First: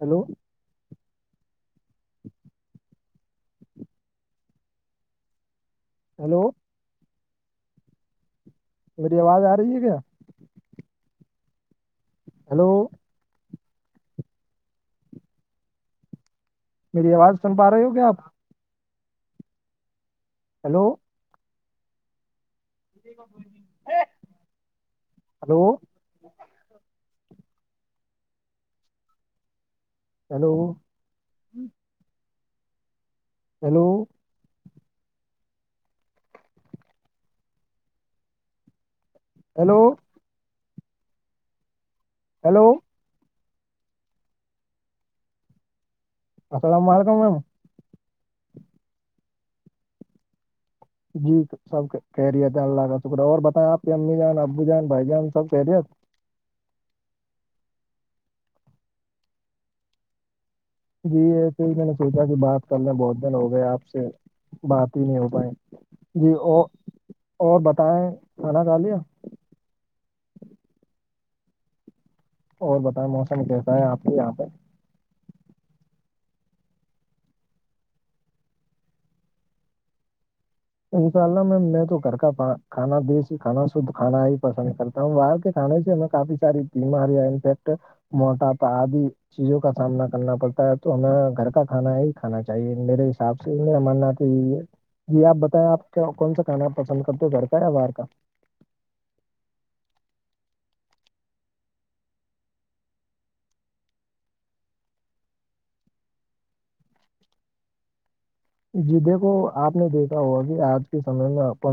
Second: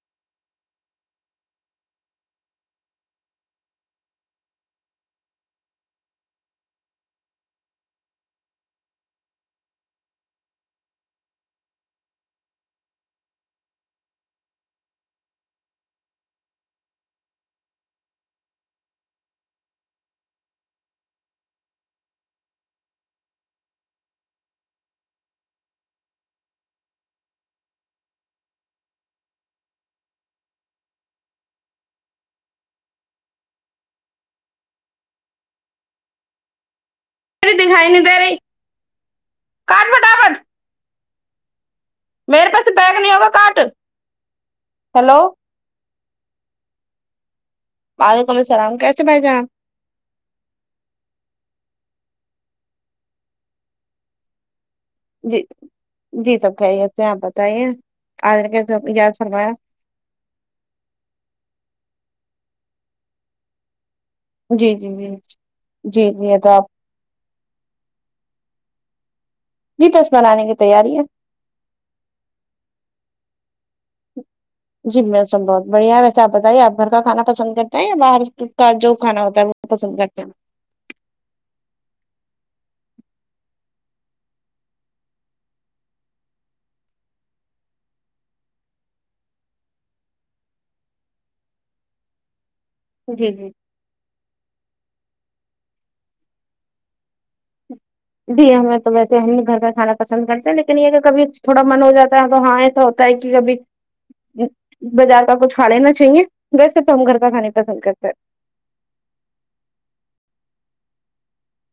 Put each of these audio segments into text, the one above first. Hello hello میری آواز آ رہی ہے کیا ہیلو میری آواز سن پا رہے ہو کیا آپ ہیلو ہلو [unintelligible] ہیلو [unintelligible] ہیلو [unintelligible] دکھائی نہیں دے رہی ہیلو کاٹ فٹافٹ میرے ہیلو پاس بیگ نہیں ہوگا کٹ ہیلو السلام علیکم میم وعلیکم السلام کیس بھائی جان جی سب کہہ رہیت ہے اللہ کا شکرہ اور بتائیں آپ کی امی جان ابو جان بھائی جان جی سب کہہ رہیت جی سب کہہ رہتے ہیں آپ بتائیے آجے یاد فروایا جی ایسے ہی میں نے سوچا کہ بات کرنے بہت دن ہو گئے آپ سے جی جی بات ہی جی نہیں ہو پائے جی یہ تو اور آپ اور بتائے کھانا ک لیا جی تسمہ لانے کی تیاری ہے اور بتائیں موسم کیسا ہے آپ کے یہاں پہ جی م سب بہت بڑھیا ہے ویسے آپ بتائیے آپ گھر کا کھا پسند کرتا ہیں یا باہر کا جو کھا ہوتا ہے وہ پسند کرتے ہیں انشاء اللہ میم میں تو کر کا کانا دیسی کھانا شدھ کھانا ہی پسند کرتا ہم باہر کے کھانے سے ہمیں کافی ساری بیماریاںفیکٹ موٹاپا آدی چیزوں کا سامنا کرنا پڑتا ہے تو ہمیں گھر کا کھانا ہی کھانا چاہیے میرے جی حساب جی سے میرا ماننا کہ یہ یہ آپ آپ کون سا کھانا پسند کرتے ہو گھر کا یا باہر کا جی ہمیں تو ویسے ہم گھر کا کھانا پسند کرتے ہیں لیکن یہ کہ کبھی تھوڑا من ہو جاتا ہے تو ہاں تو کہ کبھی بازار کا کچھ کھا لینا چاہیے ویسے تو ہم گھر کا کھانا پسند کرتے ہیں جی دیکھو آپ نے دیکھا ہوا کہ آج کے سمے میں اپ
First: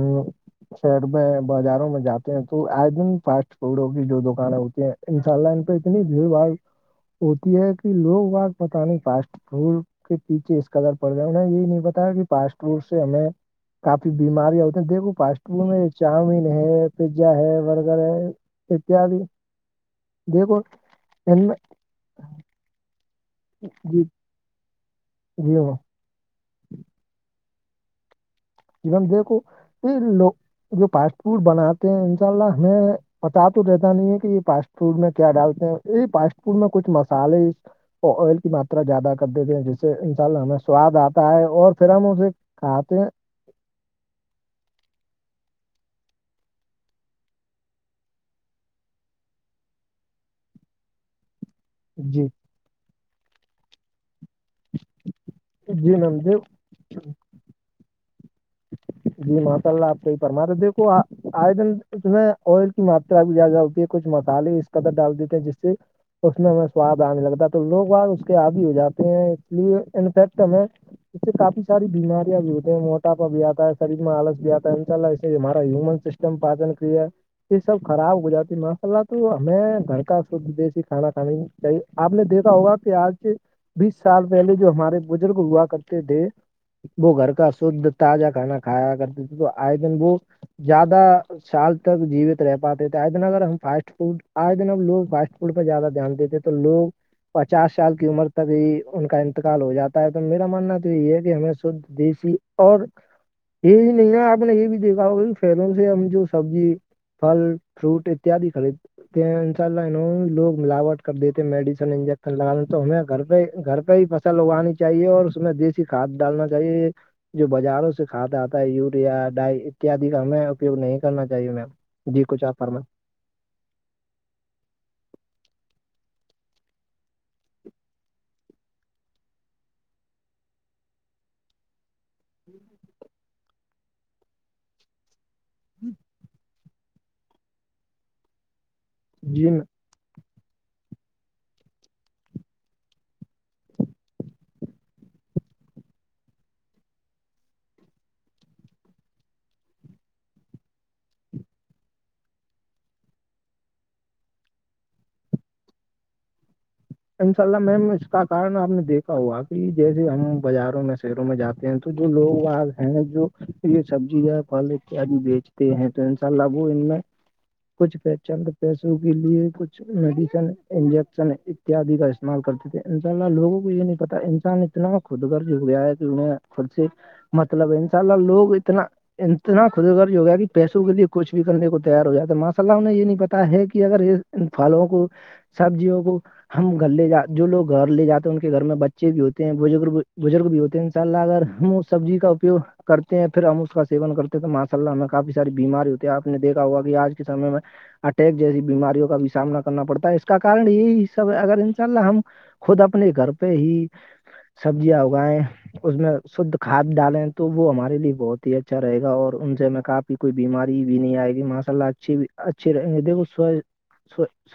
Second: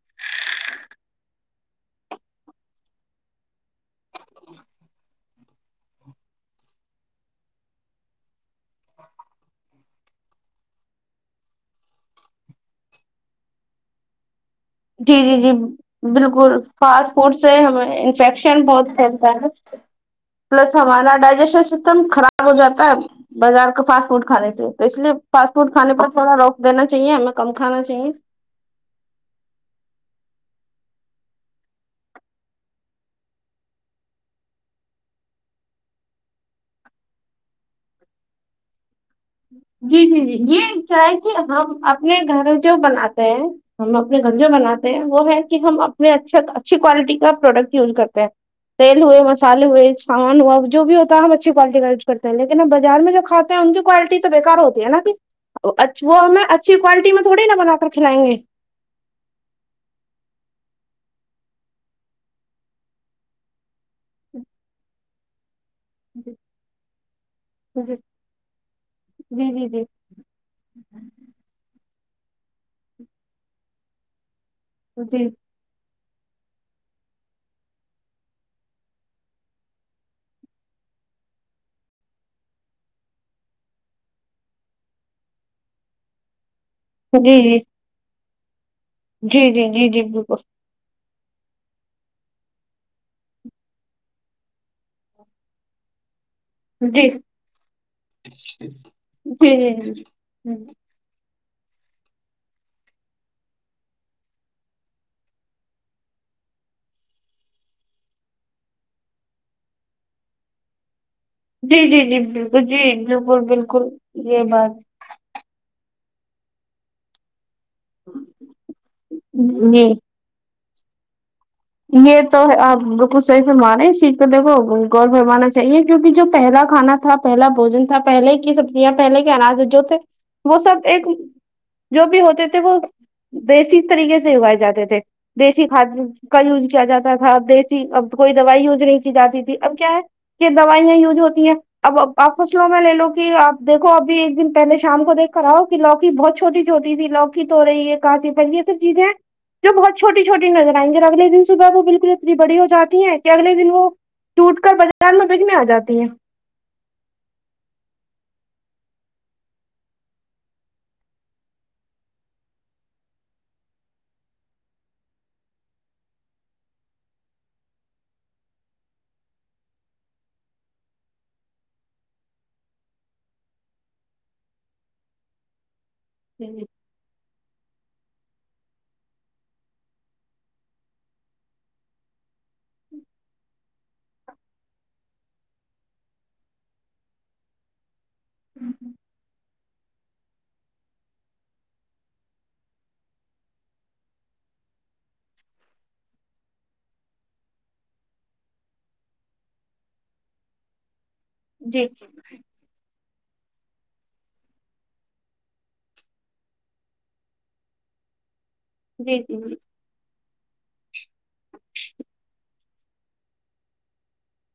شہر میں بازاروں میں جاتے ہیں تو آئے دن فاسٹ فوڈوں کی جو دکانیں ہوتی ہیں ان شاء اللہ ان پہ اتنی بھیڑ باڑ ہوتی ہے کہ لوگ پت نہیں فاسٹ فوڈ کے پیچھے اس قدر پڑ جا ہم یہی نہیں بتایا کہ فاسٹ فورٹ سے ہمیں کافی بیماری اور جی جی جی بالکل فاسٹ پیزا فوڈ سے ہے ہمیں برگر ہے انفیکشن بہت اتیادی پھیلتا ہے دیکھو پلس ہمانا ان میں ڈائجیشن خراب ہو جاتا ہے بازار کا جی فاسٹ فوڈ کھے سے تو اس لیے فاسٹ جی فوڈ ہاں کھانے پر تھوڑا روک دینا چاہیے ہمیں کم کھانا چاہیے دیکھو یہ لوگ جو فاسٹ فوڈ بناتے ہیں ان شاء اللہ ہمیں پتا تو رہتا نہیں ہے کہ یہ فاسٹ فوڈ میں کیا ڈالتے ہیں یہ فاسٹ فوڈ میں کچھ مسالے کیا زیادہ کر دیتے ہیں جس سے جی جی انشاء جی اللہ ہمیں یہ سواد کیا آتا کہ ہے اور پھر ہم اپنے اسے گھر جو کھاتے ہیں بناتے ہم اپنے گھر جو بناتے ہیں وہ ہے کہ ہم اپنے اچھا اچھی کوالٹی کا پروڈکٹ یوز کرتے ہیں تیل ہوئے مسالے ہوئے سامان ہوا جو بھی ہو تو ہم اچھی کوالٹی کا یز جی کرتے ہیں لن اب بار میں جو کاتے ہیں ان کی کوالٹی تو تو بےیکار ہوتی ہے نا کہ جی وہ میم دیک ہمیں اچھی کوالٹی میں تھوڑی نا بنا کر کھلائیں گے جی ماشاء اللہ آپ کو ہی فرما رہے دیکو آئے دن اس میں آئل کی ماترا بھی زیادہ ہوتی ہے کچھ مسالحے اس قدر ڈال دیتے ہیں جس سے اس میں ہمیں سواد آنے لگتا ہے تو لوگ بار اس کے آبی ہو جاتے ہیں اس جی جی جی لیے انفیکٹ ہمیں اس سے کافی ساری بیماریاں بھی ہوتی ہیں موٹاپا بھی آتا ہے شریر میں آلس بھی آتا ہے ما ہن سسٹم پچن کریا یہ سب خراب ہو جاتی مساللہ تو ہمیں گھر کا شھ دیسی کھانا کھانے آپ نے دیکھا ہوگا کہ آج بیس سال پہلے جو ہمارے بزرگ ہوا کرتے تھے وہ گھر جی کا شھ تازہ کھانا کھایا کرتے تھے جی تو جی جی آئے دن وہ زیادہ سال تک جیوت رہ پاتے تھے آئے دن اگر ہم فاسٹ فوڈ آئے دن ہم لوگ فاسٹ فوڈ پہ زیادہ دھیان دیتے تو تو لوگ پچاس سال کی عمر تک ہی ان کا انتقال ہو جاتا ہے تو میرا ماننا تو یہ ہے کہ ہمیں شھ دیسی اور یہ نہیں ہے آپ نے یہ بھی دیکھا ہوگا فلوں سے ہم جو سبزی فل فروٹ اتیاد خریدتے ان شاء اللہ لوگ ملاوٹ کر دیتے جی میڈیسن جی جی انجیکشن جی بالکل جی جی جی جی جی جی جی جی لگا لیں بالکل جی تو ہمیں گھر بالکل پہ گھر بالکل پہ ہی فصل یہ اگوانی بات چاہیے اور اس میں دیس کھاد ڈالنا چاہیے جو بازاروں سے کھاد آتا ہے یوریا ڈائی جی اتیاد ہمیں اپیوگ نہیں کرنا چاہیے میم یہ جی کچھ آپ فرما تو کچھ صرف ہمارے س د کو غور فمانا چاہیے کیک جو پہلا کھا تھا پہلا بوجن تھا پہلے یہ سب پہلے کے انج جو تھے وہ سب ایک جو بھی ہو تھے وہ دیسی طریقے سے اگائے جاتے تھے دیسی کھاد کا یوز کیا جاتا تھا اب دیسی اب کوئی دوائی یوز نہیں کی جاتی جی تھی اب کیا ہے کہ دوائیاں یوج ہوتی ہیں اب آپ فصلوں میں لے لو کہ آپ دیکھو ابھی ایک دن پہلے شام کو دیکھ کر آؤ ک لوگ بہت چھوٹی چھوٹی سھی لوک ہو رہی ہے کاسی پل یہ سب چیزیں جو بہت چھوٹی چوٹی نظر آئ گے اگل دن صبح وہ بالکل اتنی بڑی ہو جاتی ہیں کہ اگلے دن وہ ٹوٹ کر بازار میں بکنے آ جاتی ہے انشاء اللہ میم اس کا کارن آپ نے دیکھا ہوا کہ جیسے ہم بازاروں میں شہروں میں جے ہیں تو تو جو لوگ وہاں ہیں جو یہ سبزی یا پھل اتیاد بیچتے ہیں ٹ انسا لگو ان میں کچھچڈ پیسوں کے لیے کچھ میڈیسن انجیکشن اتیادی کا استعمال کرتے تھے ان شاء اللہ لوگوں کو یہ نہیں پتتا انسان اتنا خود گرج ہو گیا ہے خود سے مطلب ہے ان شاء اللہ لوگ اتنا اتنا خودغرض ہو گیا کہ پیسوں کے لیے کچھ بھی کرنے کو تیار ہو جاتا ہے ماشاء اللہیں یہ نہیں پتا ہے کہ اگر یہ پھلوں کو سبزیوں کو ہم گھر لے جا جو لوگ گھر لے جے ہیں ان کے گھر میں بچے بھی ہوتے ہیں بزرگ بزرگ بھی ہوتے ہیں ان شاء اللہ اگر وہ سبزی کا اپیوگ کرتے ہیں پھر ہم اس کا سیون کرتے ہیں تو ماشاء اللہ ہم کافی ساری بیماری ہوتی ہے آپ نے دیکا ہوا کہ آج کے سے میں اٹیک جیسی بیماریوں کا بھی سامنا کرنا پڑتا ہے اس کا کن یہی سب ہے اگر ان شاء جی اللہ ہم خود اپنے گھر پہ ہی سبزیاں اگائیں اس میں شدھ کھاد ڈالیں تو وہ ہمارے لیے بہت اچھا رہ گا جی اور جی ان سے میں کافی کوئی بیماری بھی نہیں آئے گی ماشاء اللہ اچھے بھی اچھے رہیں گے دیکھوو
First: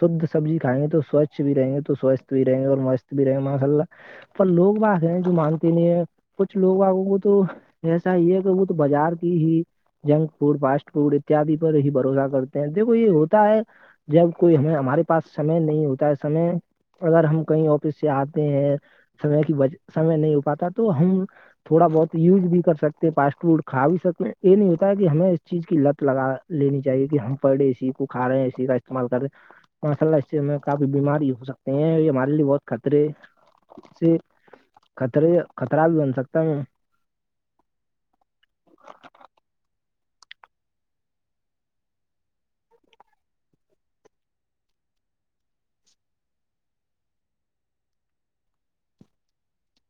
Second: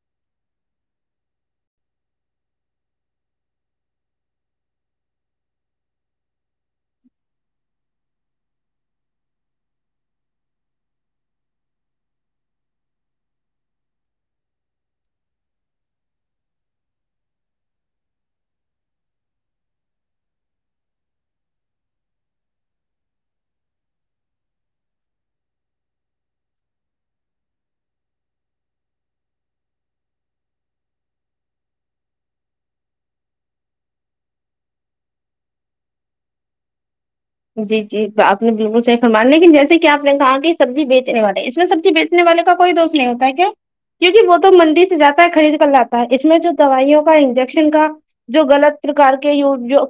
شدھ سبزی کائیں گے تو سوچھ بھی رہیں گے تو سوچستھ بھی رہیں گے اور مست بھی رہیں گے ماشاء اللہ پر لوگ باگ ہیں جو مانتے نہیں ہے کچھ لوگ باگوں کو تو ایسا یہ کہ وہ تو بازار کی ہی جنک فوڈ فاسٹ فوڈ اتیادی پر ہی بھروسہ کرتے ہیں دیکھو یہ ہوتا ہے جب کوئی ہمیں ہمارے پاس سمے نہیں ہوتا ہے سے اگر ہم کہیں آفس سے آتے ہیں سمے کیج سمے نہیں ہو پاتا تو ہم تھوڑا بہت یوز بھی کر سکتے ہیں فاسٹ فوڈ کھا بھی سکتے ہیں یہ نہیں ہوتا ہے کہ ہمیں اس چیز کی لت لگا لینی چاہیے کہ ہم پڑے اسی کو کھا رہے ہیں اسی کا استعمال کر رہے ماسءلہ اس کاف بیماری ہو سکتے ہیں یہ ہمارے لیے بہت خطرے کطرے خطرہ بھی بن سکتا ہے میں جی جی آپ نے بالکل صح فرمان لیکن جیسے کہ آپ نے کہا کہ سبزی بیچنے والے ہیں اس میں سبزی بیچ نے والے کا کوئی دوش نہیں ہوتا ہے کیا کیوںکہ وہ تو منڈی سے جاتا ہے خرید کر لاتا ہے اس میں جو دوائیوں کا انجیکشن کا جو غلط پرکار کے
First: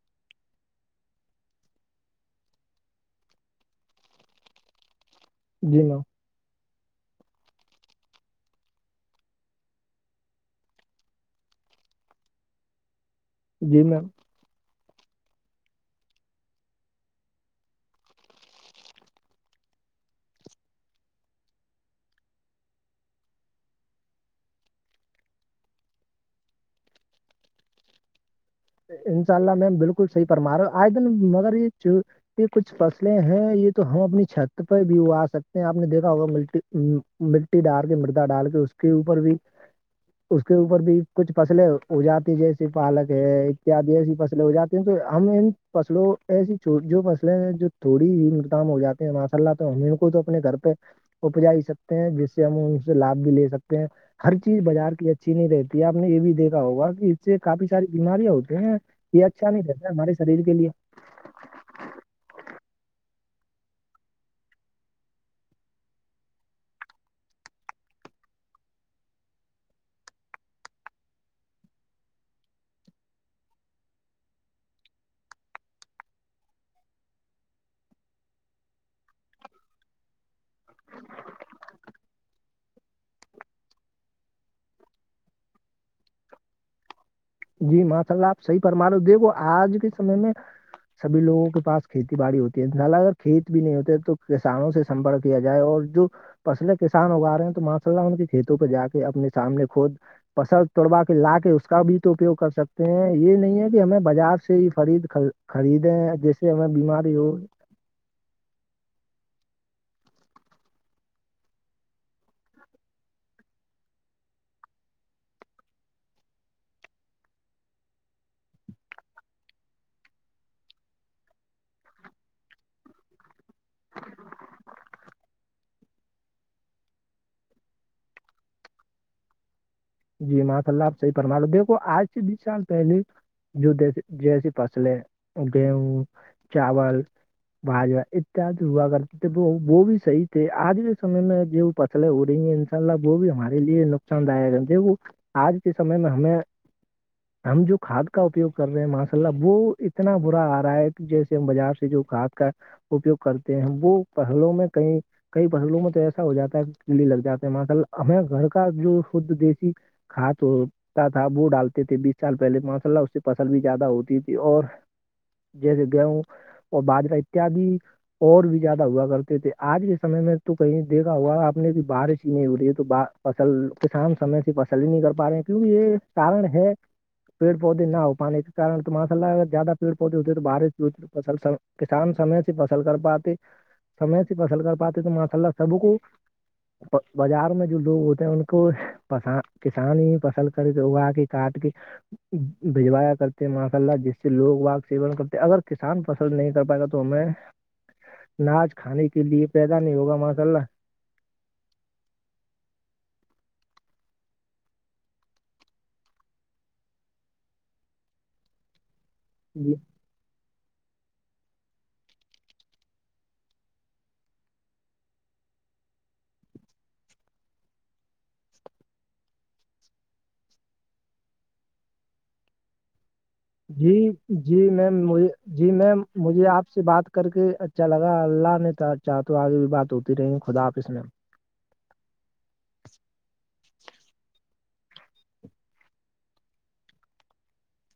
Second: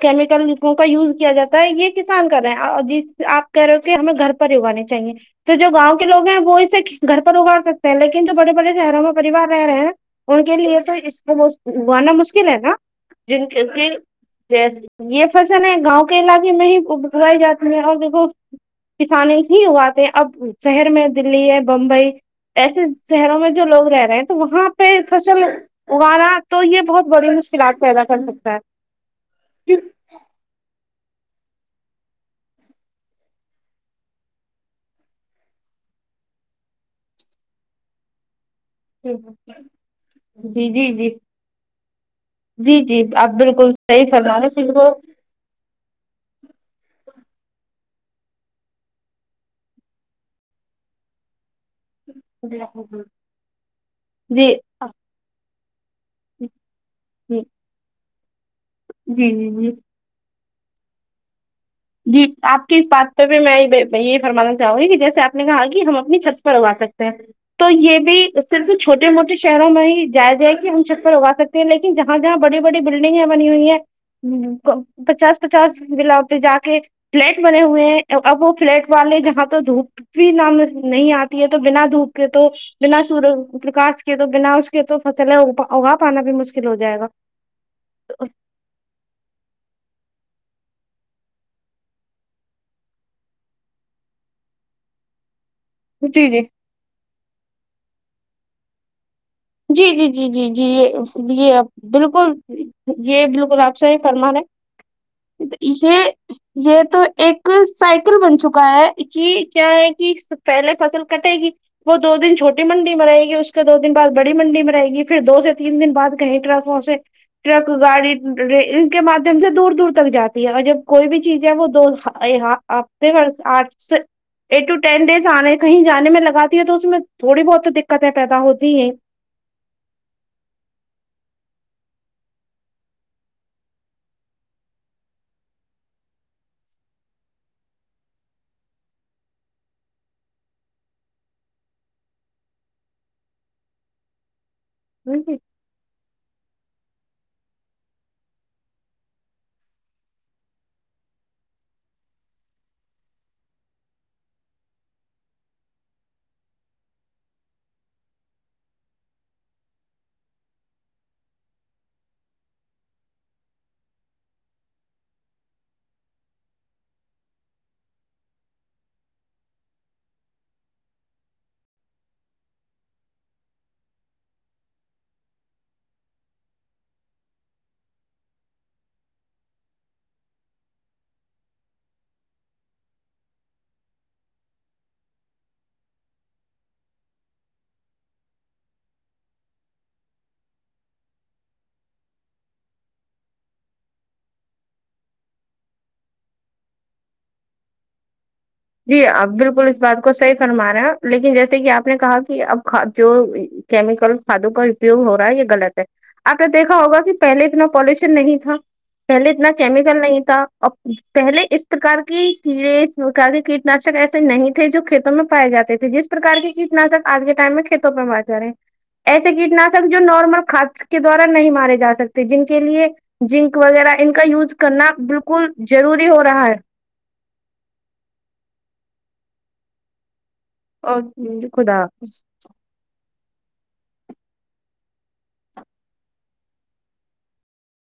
کیمیکل کا یوز کیا جاتا ہے یہ کسان کر رہے ہیں جس آپ کہہ رہے ہو کہ ہمیں گھر پر ہی اگانے چاہیے تو جو جی گاؤں میم کے لو ہیں وہ اسے گھر پر اگاڑ سکتے ہیں لیکن جو بڑے بڑے شہروں میں پریوار رہ رہے ہیں ان کے لیے تو اس کو گوانا مشکل ہے نا جن کی جی کہ میم جی یہ فصل ہے گاؤں کے علاقے میں ہی ابوائی جاتی ہیں اور دھ کسانے ہی ہوواتے اب شہر میں دلی ہے بمبئی ایسے شہروں میں جو لوگ رہ رہے ہیں تو وہاں پہ فصل اگالا تو یہ بہت بڑی مشکلات پیدا کر سکتا ہے انشاء اللہ جی میم بالکل صحیح فرما رہا آئے دن مگر یہ یہ کچھ فصلیں ہیں یہ تو ہم اپنی چھت پہ بھی اوا سکتے ہیں آپ نے دیکھا ہوگا ملٹی ڈال کے مردا ڈال کے اس کے اوپر بھی اس کے اوپر جی بھی جی کچھ فصلیں ہو جاتی جیسے جی جی پالک آپ ہے بالکل صحیح دیسی فرما فصلیں رہے ہو جاتی ہیں تو ہم ان فصلوں ایسی چ جو فصلیں ہیں جو تھوڑی ہی نقدام ہو جاتی ہیں ہمارے سلہ تو ہم ان کو تو اپنے گھر پہ اپپجا ہی سکتے ہیں جس سے ہم ان سے لابھ بھی لے سکتے ہیں ہر جی چیز بازار کی اچھی اچھی نہیں رہتی ہے آپ نے یہ بھی دیکا ہوگا کہ اس سے کافی ساری بیماریاں ہوتی یہ جی جی جی اچھا نہیں جی رہتا ہمارے شریر کے لیے جی آپ کی اس بات پہ بھی میں یہ فرمانا چاہوں گی کہ جیسے آپ نے کہا کہ ہم اپنی چھت پر اگا سکتے ہیں تو یہ بھی صرف چھوٹے موٹے شہروں میں ہی جایا جائے کہ ہم چھت پر اگا سکتے لیکن جہاں جہاں بڑی بڑی بلڈنگیں بنی ہوئی ہیں ہ پچاس پچاس بلا اتے جا فلیٹ بنے ہوئے ہیں اب وہ فلیٹ والے جہاں تو دھوپ بھی نام نہیں آتی ہے تو بنا دھوپ کے تو بنا سور پرکاش کے تو بنا اس کے تو فصل ہے اگا پانا بھی مشکل ہو جائے گا جی ماشاء اللہ آپ صحیح فرما رہو دیکھو آج کے سمے میں سبھیوگوں کے پاس کھیتی باڑی ہوتی ہے زال اگر کھیت بھی نہیں ہوتے ہیں تو کسانوں سے سمپرک کیا جائے اور جو جی جی فصل کسان اگا رہے ہیں تو ماشاء اللہ ان کے کھیتوں پہ جا کے اپنے سامنے جی خود جی جی جی جی پسل توڑوا کے یہ لا کے یہ اس آپ کا بھی بالکل اپیوگ کر سکتے ہیں یہ بالکل نہیں ہے آپ کہ صحیح ہمیں فرما بازار سے رہے ہی خرید ہیں۔ یہ خریدیں جیسے ہمیں یہ تو بیماری ہو ایک سائیکل بن چکا ہے جی کیا ہے کہ پہلے فصل کٹے گی وہ دو دن چھوٹی منڈی میں رہے گی اس کے دو دن بعد بڑی منڈی میں رہے گی پھر دو سے تین دن بعد کہیںٹراف سے ٹرک گاڑی ان کے مادھیم سے دور دور تک جاتی ہے اور جب کوئی بھی چیز ہے وہ دواں آپتے آرٹس ایٹ ٹو ٹین ڈیز آنے کہیں جانے میں لگاتی ہے تو اس میں تھوڑی بہت تو دقتیں پیدا ہوتی ہیں جی ماں ت اللہ آپ صحی پرمان لو دھو آج سے بیس سال پہلے جو دی جیسی فصلیں گیہوں چاول باجوا اتیاد ہوا کرتی تھے وہ وہ بھی صح تھے آج کے سمے میں ج پتلیں ہو رہی ہیں ان شاء اللہ وہ بھی ہمارے لیے نقصان داک ہے ج وہ ہاں جی آج کے سمے میں ہمیں ہم جو کھاد کا اپیوگ کر رہے ہیں ماشا اللہ وہ اتنا برا آ رہا ہے کہ جیسے ہم بازار سے جو کھاد کا اپیوگ کرتے ہیں وہ پہلو میں کئی کئی پہلووں میں تو ایسا ہو جاتا ہے دلی لگ جاتے ہیں مل ہمیں گھر کا جو خ دی کھا تو تا تھا وہ ڈالتے تھے بیس سال پہلے ماشاء اللہ اس سے فصل بھی زیادہ ہوتی تھی اور جیسے گیہوں اور باجرہ اتیاد اور بھی زیادہ ہوا کرتے تھے آج کے سے میں تو کہیں دیکھا ہوا آپ نے کہ بارش ہی نہیں ہو رہی ہے تو فصل کسان سمے سے فصل ہی نہیں کر پا رہے ہیں کیونکہ یہ کارن ہے پیڑ پودے نہ ہو پانے کےن ت مارسءلہ اگر زیادہ پیڑ پودے ہوتے تو بارش بھی فصل س کسان سمے سے فصل کر پاتے سمے سے فصل کر پاتے تو ماس اللہ سب کو بازار میں جو لوگ ہوتے ہیں ان کو پس کسان ہی فصل کرد اگا کے کاٹ کے بھجوایا کرتے ہیں ماشاء اللہ جس سے لوگ سیون کرتے ہیں اگر کسان پسند نہیں کر پائے گا تو ہمیں ناج جی کھانے کے آپ لیے بالکل اس پیدا نہیں بات کو ہوگا صحیح ماشاء اللہ فرما رہے ہیں لیکن جیسے کہ آپ نے کہا کہ اب جو کیمیکل کھادوں کا اپیگ ہو رہا ہے یہ غلط ہے آپ نے دیکھا ہوگا کہ پہلے اتنا پالوشن نہیں تھا پہلے اتنا جی کیمیکل نہیں تھا ا پہلے اس پرکار کی کیڑے اس پرکار کی کیٹ ناشک ایسے نہیں تھے جو کھیتوں میں پائے جاتے تھے جس پرکار کے کیٹناشک آج کے ٹائم میں کھیتوں میں آ جا رہے ہیں ایسے کیٹناشک جو نارمل کاد کے دوارا نہیں مارے جا سکتے جن کے لیے جنک وغیرہ جی ان کا یوز جی کرنا میم مجھے بالکل جی میم ضروری ہو رہا مجھے ہے آپ سے بات کر کے اچھا لگا اللہ نے تو چاہ تو آگے بھی بات ہوتی رہی گ خدا آپ اس اور میں خدا